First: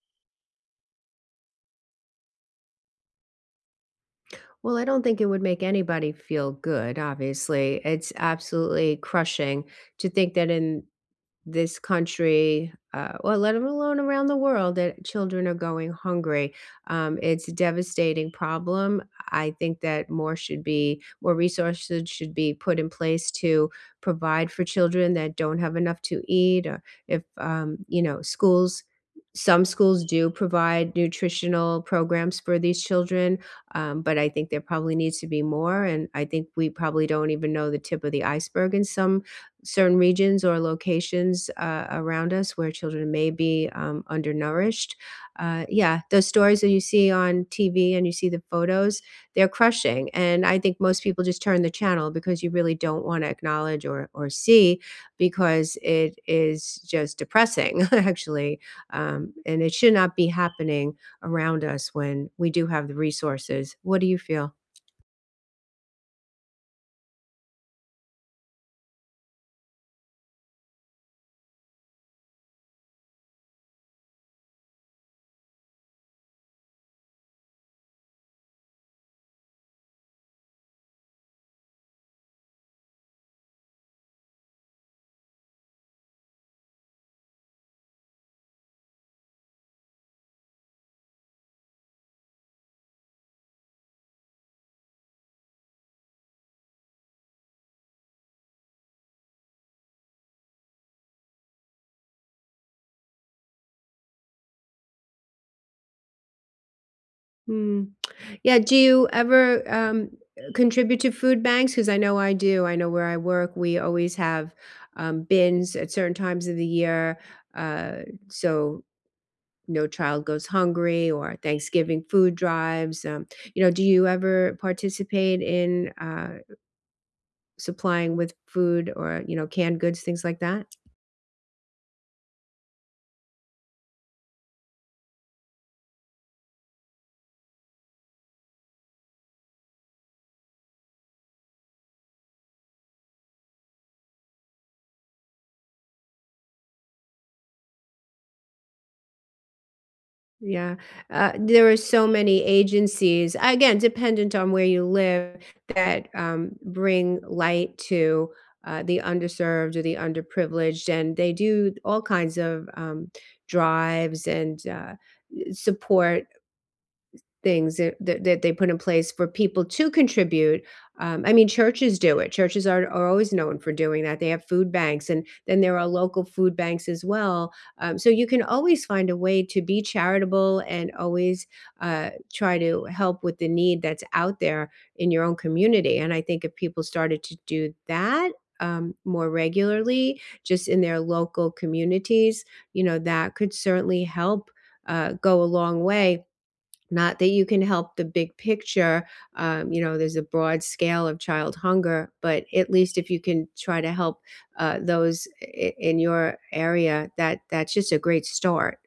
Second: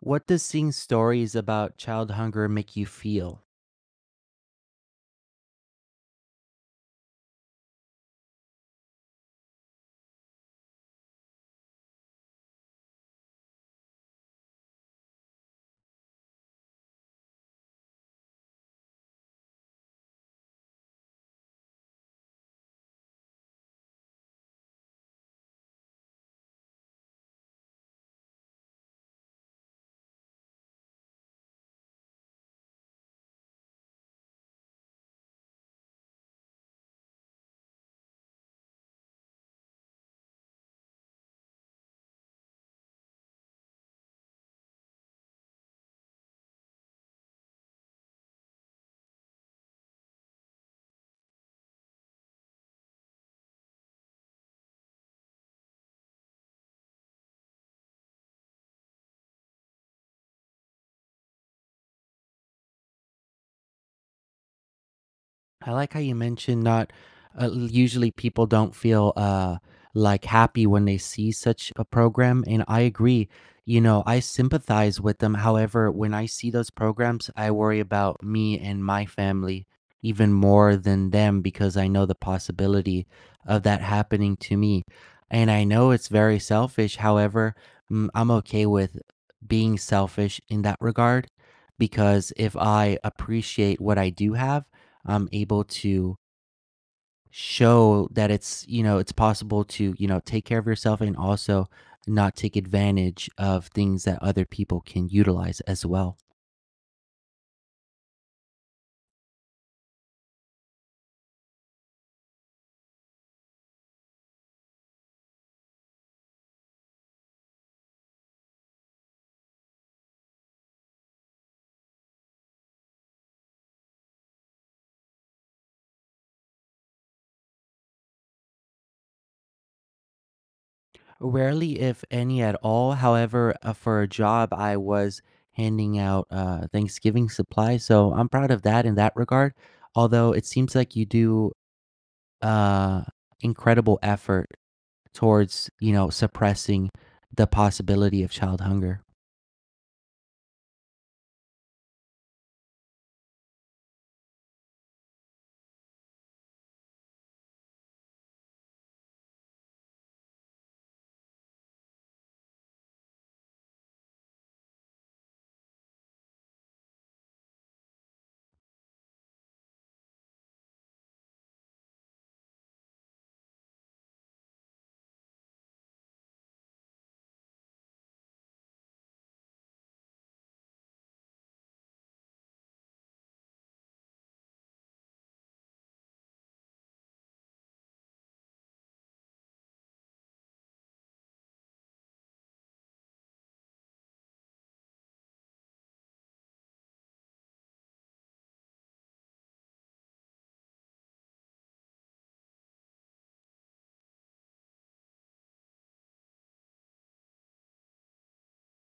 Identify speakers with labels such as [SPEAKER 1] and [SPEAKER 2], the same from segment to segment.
[SPEAKER 1] What does seeing stories about child hunger make you feel?
[SPEAKER 2] Well, I don't think it would make anybody feel good, obviously. It's absolutely crushing to think that in this country, well, let alone around the world, that children are going hungry. It's a devastating problem. I think that more resources should be put in place to provide for children that don't have enough to eat. Or if schools, some schools do provide nutritional programs for these children, but I think there probably needs to be more. And I think we probably don't even know the tip of the iceberg in some certain regions or locations around us where children may be undernourished. Yeah, those stories that you see on TV and you see the photos, they're crushing. And I think most people just turn the channel because you really don't want to acknowledge or see because it is just depressing, actually. And it should not be happening around us when we do have the resources. What do you feel?
[SPEAKER 1] I like how you mentioned not usually people don't feel like happy when they see such a program, and I agree. You know, I sympathize with them. However, when I see those programs, I worry about me and my family even more than them because I know the possibility of that happening to me. And I know it's very selfish. However, I'm okay with being selfish in that regard because if I appreciate what I do have, I'm able to show that it's possible to, take care of yourself and also not take advantage of things that other people can utilize as well.
[SPEAKER 2] Hmm. Yeah, do you ever, contribute to food banks? Because I know I do. I know where I work, we always have, bins at certain times of the year, uh, so no child goes hungry, or Thanksgiving food drives. Do you ever participate in, supplying with food or, you know, canned goods, things like that?
[SPEAKER 1] Rarely, if any at all. However, for a job, I was handing out Thanksgiving supplies. So I'm proud of that in that regard. Although it seems like you do uh, incredible effort towards, you know, suppressing the possibility of child hunger.
[SPEAKER 2] Yeah, there are so many agencies, again, dependent on where you live, that, bring light to, the underserved or the underprivileged, and they do all kinds of, drives and, support things that they put in place for people to contribute. I mean, churches do it. Churches are always known for doing that. They have food banks, and then there are local food banks as well. So you can always find a way to be charitable and always try to help with the need that's out there in your own community. And I think if people started to do that more regularly, just in their local communities, you know, that could certainly help go a long way, not that you can help the big picture. Um, you know, there's a broad scale of child hunger, but at least if you can try to help in your area, that's just a great start.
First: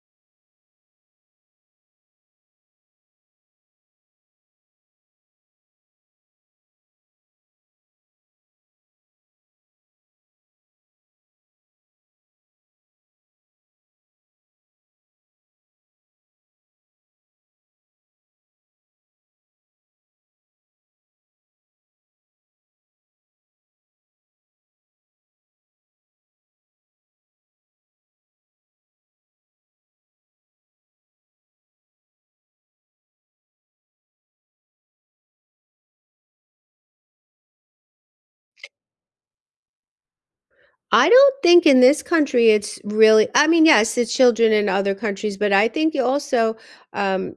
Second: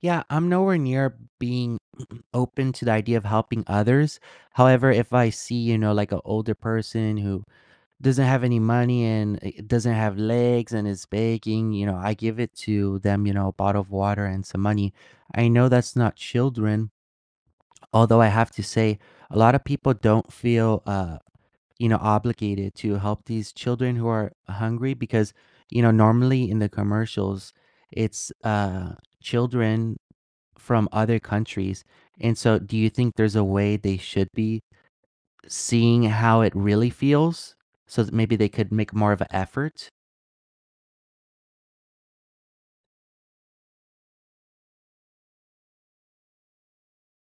[SPEAKER 1] Yeah, I'm nowhere near being open to the idea of helping others. However, if I see, you know, like an older person who doesn't have any money and doesn't have legs and is begging, you know, I give it to them, you know, a bottle of water and some money. I know that's not children, although I have to say a lot of people don't feel, you know, obligated to help these children who are hungry because, you know, normally in the commercials, it's children from other countries. And so do you think there's a way they should be seeing how it really feels so that maybe they could make more of an effort?
[SPEAKER 2] I don't think in this country it's really, I mean, yes, it's children in other countries, but I think you also, um,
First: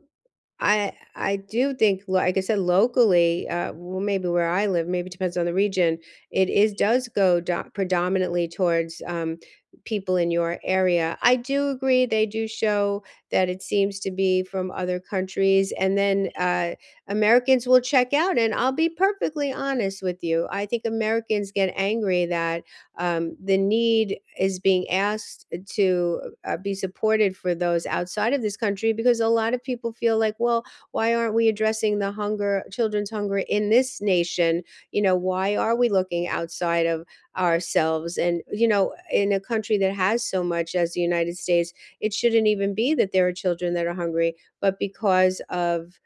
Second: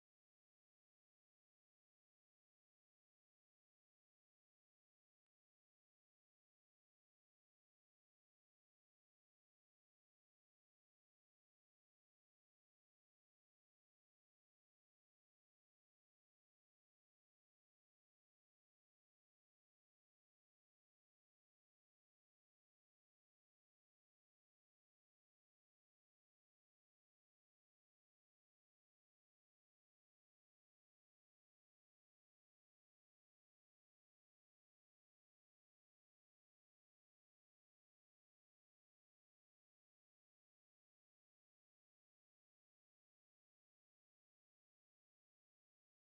[SPEAKER 2] I do think, like I said, locally, well, maybe where I live, maybe depends on the region. It is does go do- predominantly towards people in your area. I do agree; they do show that it seems to be from other countries, and then Americans will check out. And I'll be perfectly honest with you: I think Americans get angry that the need is being asked to be supported for those outside of this country because a lot of people feel like, well, why aren't we addressing the hunger, children's hunger in this nation? You know, why are we looking outside of ourselves? And, you know, in a country that has so much as the United States, it shouldn't even be that there are children that are hungry, but because of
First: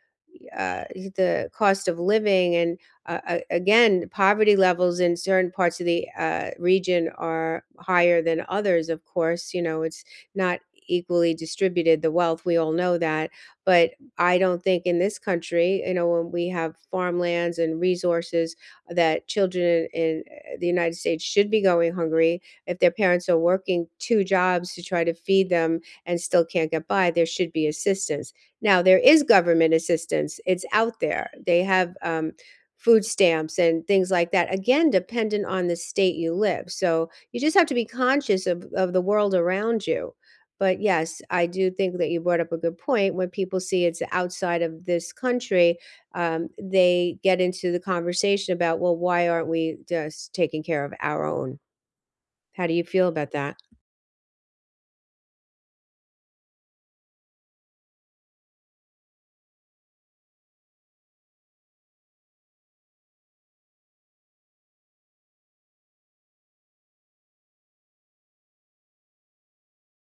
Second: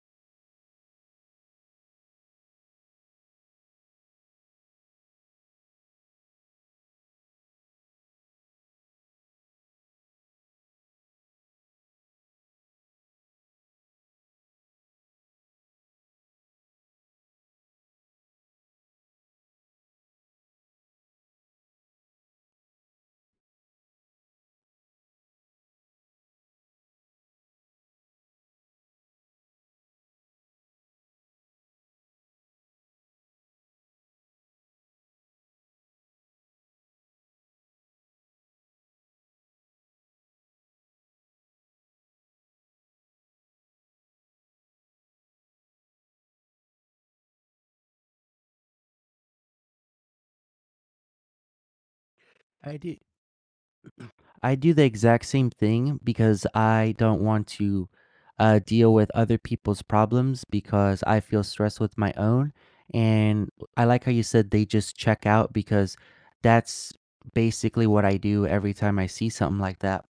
[SPEAKER 2] the cost of living and again, poverty levels in certain parts of the region are higher than others, of course. You know, it's not equally distributed, the wealth, we all know that. But I don't think in this country, you know, when we have farmlands and resources, that children in the United States should be going hungry. If their parents are working two jobs to try to feed them and still can't get by, there should be assistance. Now, there is government assistance, it's out there. They have food stamps and things like that, again dependent on the state you live. So you just have to be conscious of the world around you. But yes, I do think that you brought up a good point. When people see it's outside of this country, they get into the conversation about, well, why aren't we just taking care of our own? How do
[SPEAKER 1] I
[SPEAKER 2] you
[SPEAKER 1] do
[SPEAKER 2] feel about that?
[SPEAKER 1] I do the exact same thing because I don't want to deal with other people's problems because I feel stressed with my own. And I like how you said they just check out because that's basically what I do every time I see something like that.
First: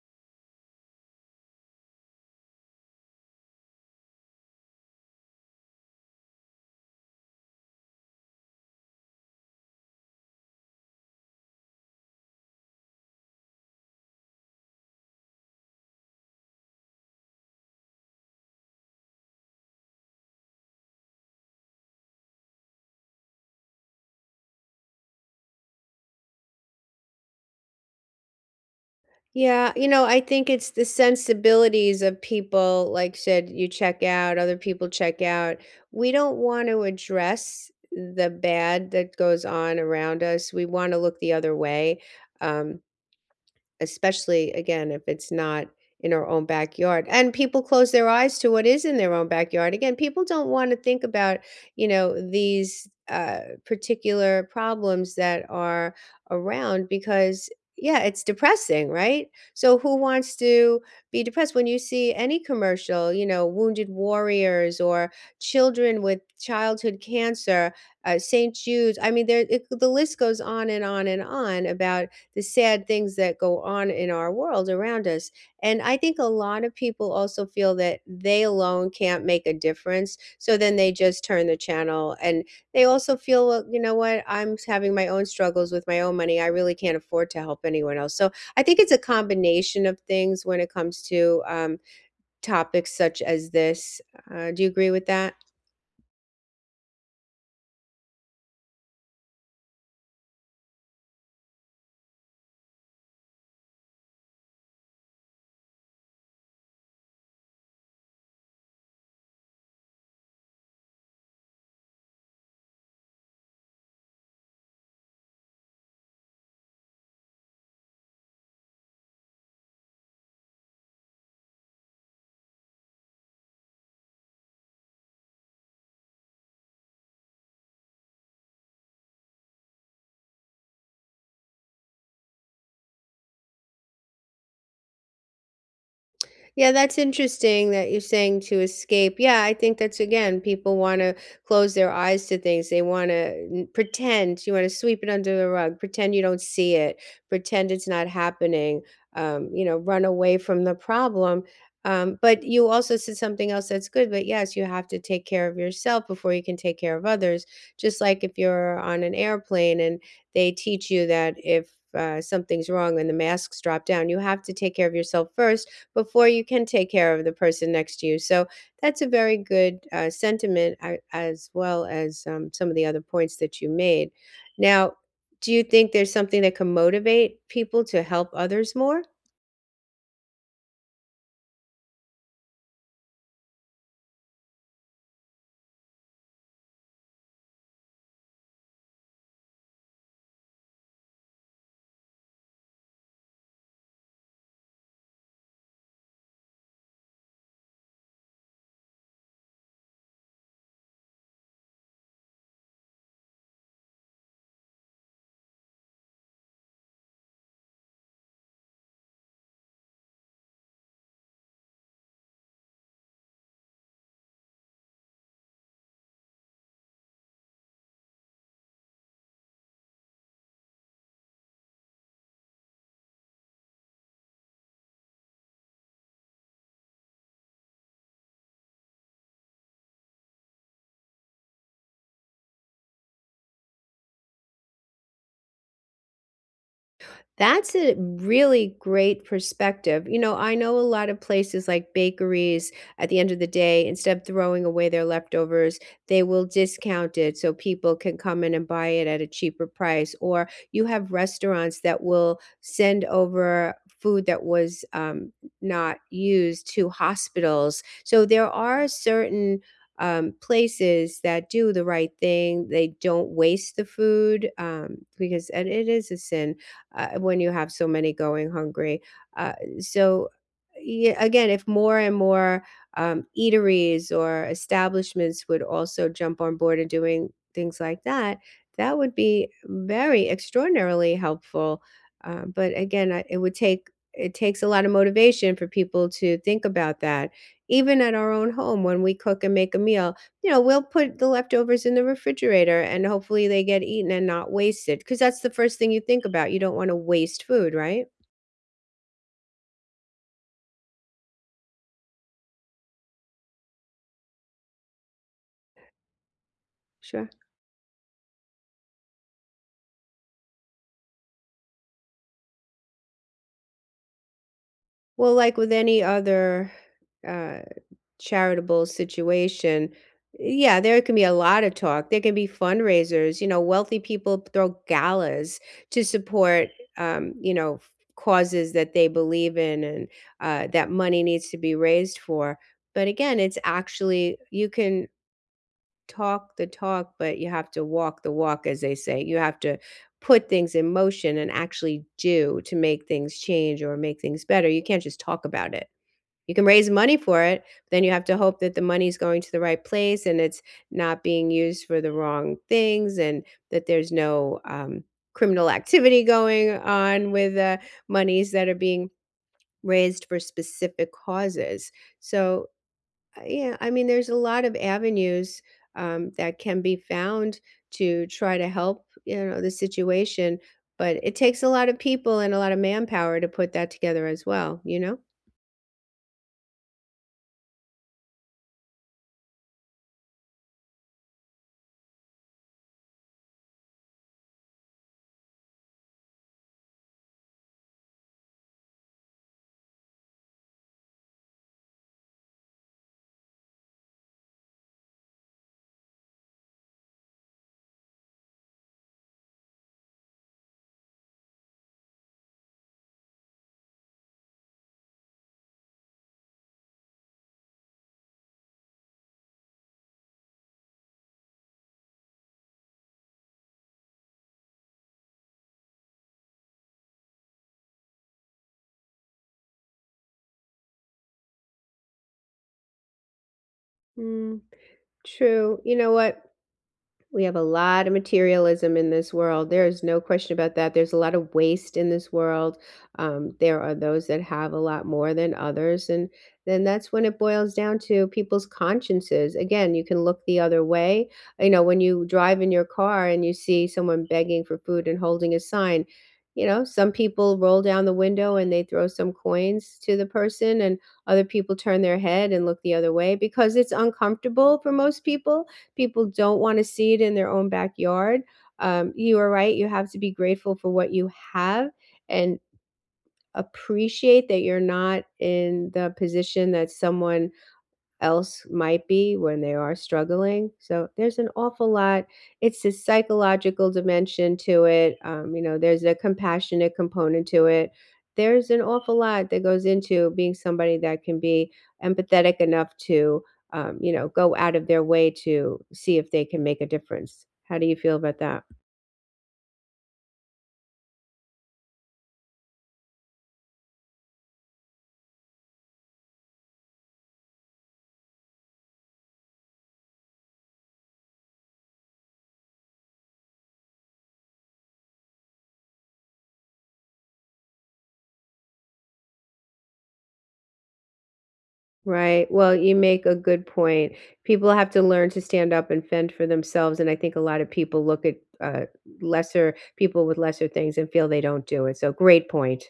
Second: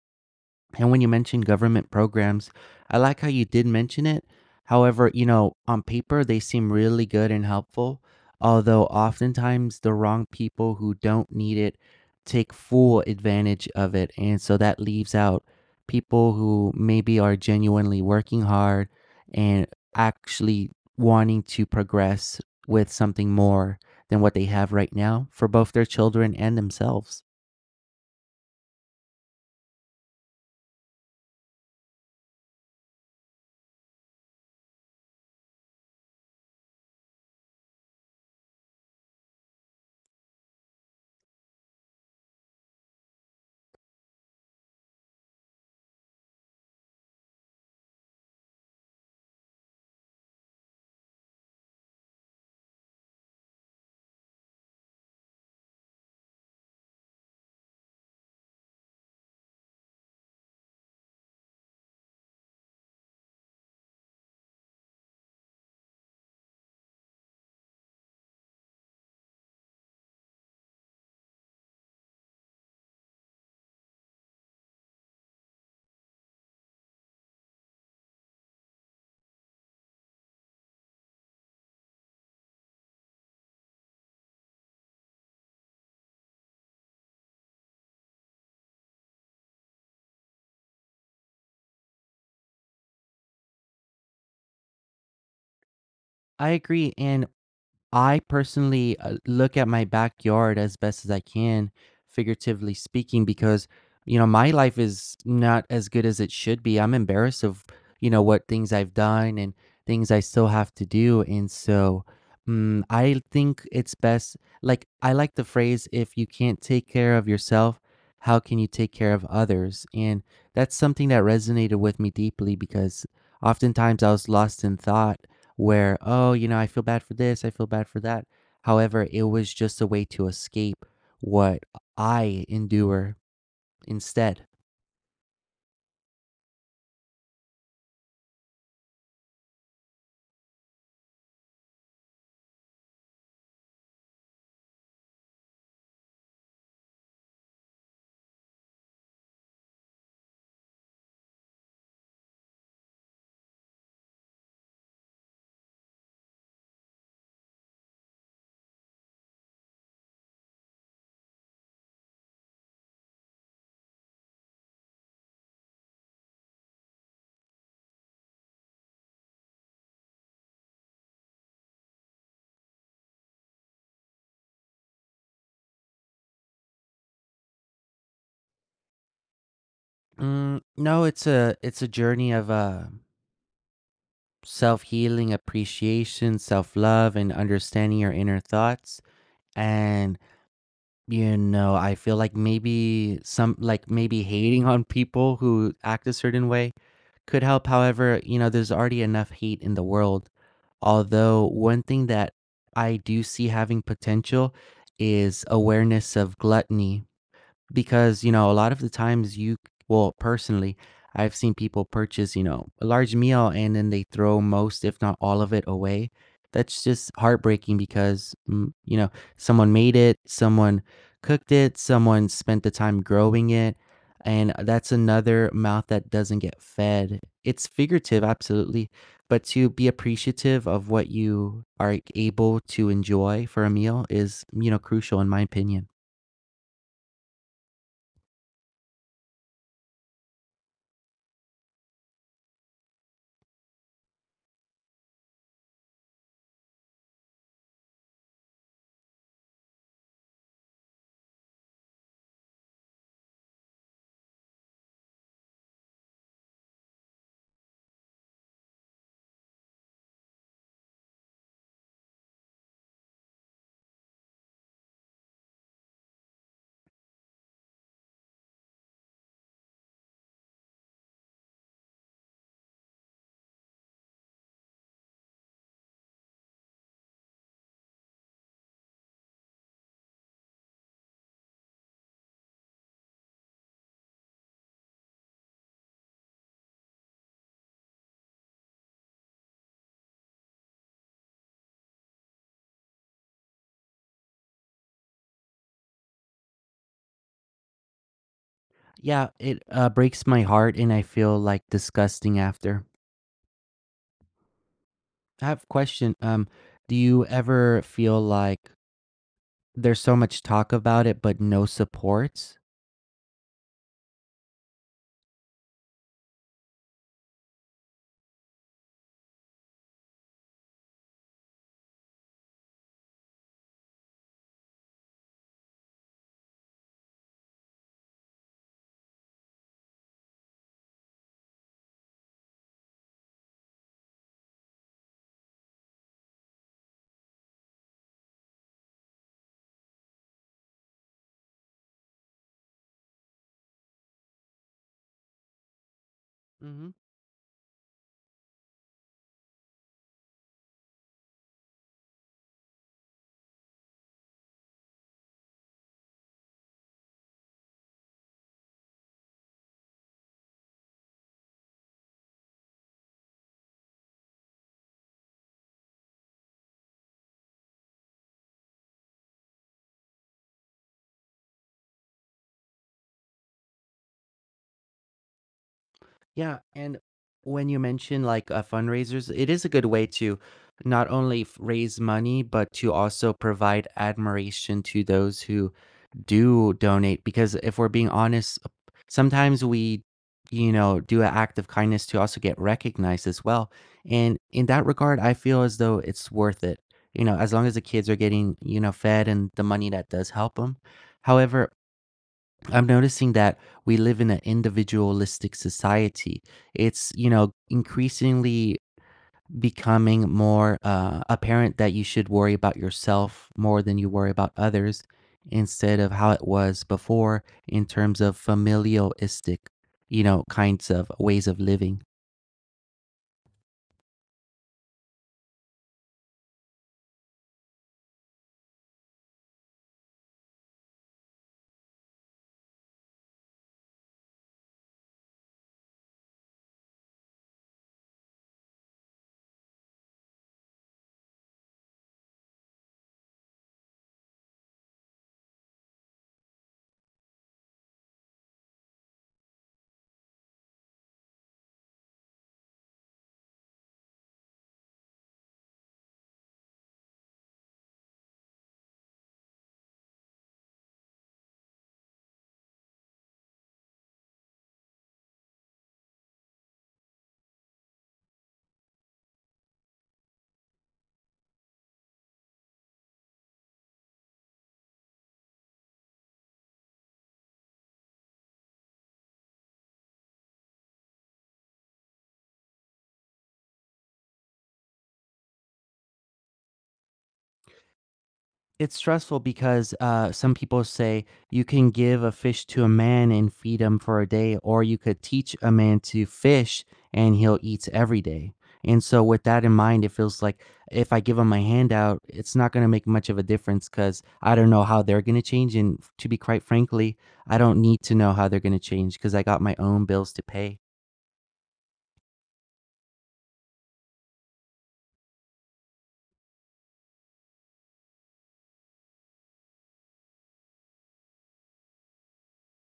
[SPEAKER 1] And when you mentioned government programs, I like how you did mention it. However, you know, on paper, they seem really good and helpful, although oftentimes the wrong people who don't need it take full advantage of it. And so that leaves out people who maybe are genuinely working hard and actually wanting to progress with something more than what they have right now for both their children and themselves.
[SPEAKER 2] Yeah, you know, I think it's the sensibilities of people, like said, you check out, other people check out. We don't want to address the bad that goes on around us. We want to look the other way. Um, Especially, again, if it's not in our own backyard, and people close their eyes to what is in their own backyard. Again, people don't wanna think about, you know, these, particular problems that are around, because yeah, it's depressing, right? So who wants to be depressed when you see any commercial, you know, wounded warriors or children with childhood cancer, St. Jude's. I mean, the list goes on and on and on about the sad things that go on in our world around us. And I think a lot of people also feel that they alone can't make a difference. So then they just turn the channel, and they also feel, well, you know what, I'm having my own struggles with my own money. I really can't afford to help anyone else. So I think it's a combination of things when it comes to topics such as this. Do you agree with that?
[SPEAKER 1] I agree. And I personally look at my backyard as best as I can, figuratively speaking, because you know my life is not as good as it should be. I'm embarrassed of you know what things I've done and things I still have to do, and so I think it's best. Like, I like the phrase, "If you can't take care of yourself, how can you take care of others?" And that's something that resonated with me deeply because oftentimes I was lost in thought where, oh, you know, I feel bad for this, I feel bad for that. However, it was just a way to escape what I endure instead.
[SPEAKER 2] Yeah, that's interesting that you're saying to escape. Yeah, I think that's again, people want to close their eyes to things. They want to pretend, you want to sweep it under the rug, pretend you don't see it, pretend it's not happening, you know, run away from the problem. But you also said something else that's good. But yes, you have to take care of yourself before you can take care of others. Just like if you're on an airplane and they teach you that if something's wrong and the masks drop down, you have to take care of yourself first before you can take care of the person next to you. So that's a very good sentiment, as well as some of the other points that you made. Now, do you think there's something that can motivate people to help others more?
[SPEAKER 1] Mm, no, it's a journey of self healing, appreciation, self love, and understanding your inner thoughts. And you know, I feel like maybe some like maybe hating on people who act a certain way could help. However, you know, there's already enough hate in the world. Although, one thing that I do see having potential is awareness of gluttony because you know a lot of the times you, well, personally, I've seen people purchase, you know, a large meal and then they throw most if not all of it away. That's just heartbreaking because you know, someone made it, someone cooked it, someone spent the time growing it, and that's another mouth that doesn't get fed. It's figurative, absolutely, but to be appreciative of what you are able to enjoy for a meal is, you know, crucial in my opinion.
[SPEAKER 2] That's a really great perspective. You know, I know a lot of places like bakeries, at the end of the day, instead of throwing away their leftovers, they will discount it so people can come in and buy it at a cheaper price. Or you have restaurants that will send over food that was not used to hospitals. So there are certain places that do the right thing. They don't waste the food, because, and it is a sin when you have so many going hungry. Uh, so, yeah, again, if more and more eateries or establishments would also jump on board and doing things like that, that would be very extraordinarily helpful. But again, I, it would take it takes a lot of motivation for people to think about that. Even at our own home, when we cook and make a meal, you know, we'll put the leftovers in the refrigerator and hopefully they get eaten and not wasted. Because that's the first thing you think about, you don't wanna waste food, right?
[SPEAKER 1] Yeah, it, breaks my heart, and I feel, like, disgusting after. I have a question, do you
[SPEAKER 2] Sure.
[SPEAKER 1] ever feel like there's so much talk about it, but no supports?
[SPEAKER 2] Well, like with any other, uh, charitable situation, yeah, there can be a lot of talk, there can be fundraisers, you know, wealthy people throw galas to support, you know, causes that they believe in and, that money needs to be raised for, but again, it's actually, you can talk the talk, but you have to walk the walk, as they say. You have to put things in motion and actually do to make things change or make things better. You can't just talk about it. You can raise
[SPEAKER 1] Mhm.
[SPEAKER 2] money for it, but then you have to hope that the money is going to the right place and it's not being used for the wrong things, and that there's no criminal activity going on with monies that are being raised for specific causes. So, yeah, I mean, there's a lot of avenues, that can be found to try to help, you know, the situation, but it takes a lot of people and a lot of manpower to put that together as well, you know?
[SPEAKER 1] Yeah, and when you mention like fundraisers, it is a good way to not only raise money, but to also provide admiration to those who do donate. Because if we're being honest, sometimes we, you know, do an act of kindness to also get recognized as well. And in that regard, I feel as though it's worth it. You know, as long as the kids are getting, you know, fed and the money that does help them. However, I'm noticing that we live in an individualistic society. It's, you know, increasingly becoming more apparent that you should worry about yourself more than you worry about others instead of how it was before in terms of familialistic, you know, kinds of ways of living.
[SPEAKER 2] Mm, true. You know what? We have a lot of materialism in this world. There is no question about that. There's a lot of waste in this world. There are those that have a lot more than others. And then that's when it boils down to people's consciences. Again, you can look the other way. You know, when you drive in your car and you see someone begging for food and holding a sign, you know, some people roll down the window and they throw some coins to the person, and other people turn their head and look the other way because it's uncomfortable for most people. People don't want to see it in their own backyard. You are right. You have to be grateful for what you have and appreciate that you're not in the position that someone else might be when they are struggling. So there's an awful lot. It's a psychological dimension to it. You know, there's a compassionate component to it. There's an awful lot that goes into being somebody that can be empathetic enough to, you know, go out of their way to see if they can make a difference. How do you feel about that?
[SPEAKER 1] It's stressful because some people say you can give a fish to a man and feed him for a day, or you could teach a man to fish and he'll eat every day. And so, with that in mind, it feels like if I give him my handout, it's not going to make much of a difference because I don't know how they're going to change. And to be quite frankly, I don't need to know how they're going to change because I got my own bills to pay.
[SPEAKER 2] Right. Well, you make a good point. People have to learn to stand up and fend for themselves. And I think a lot of people look at lesser people with lesser things and feel they don't do it. So, great point.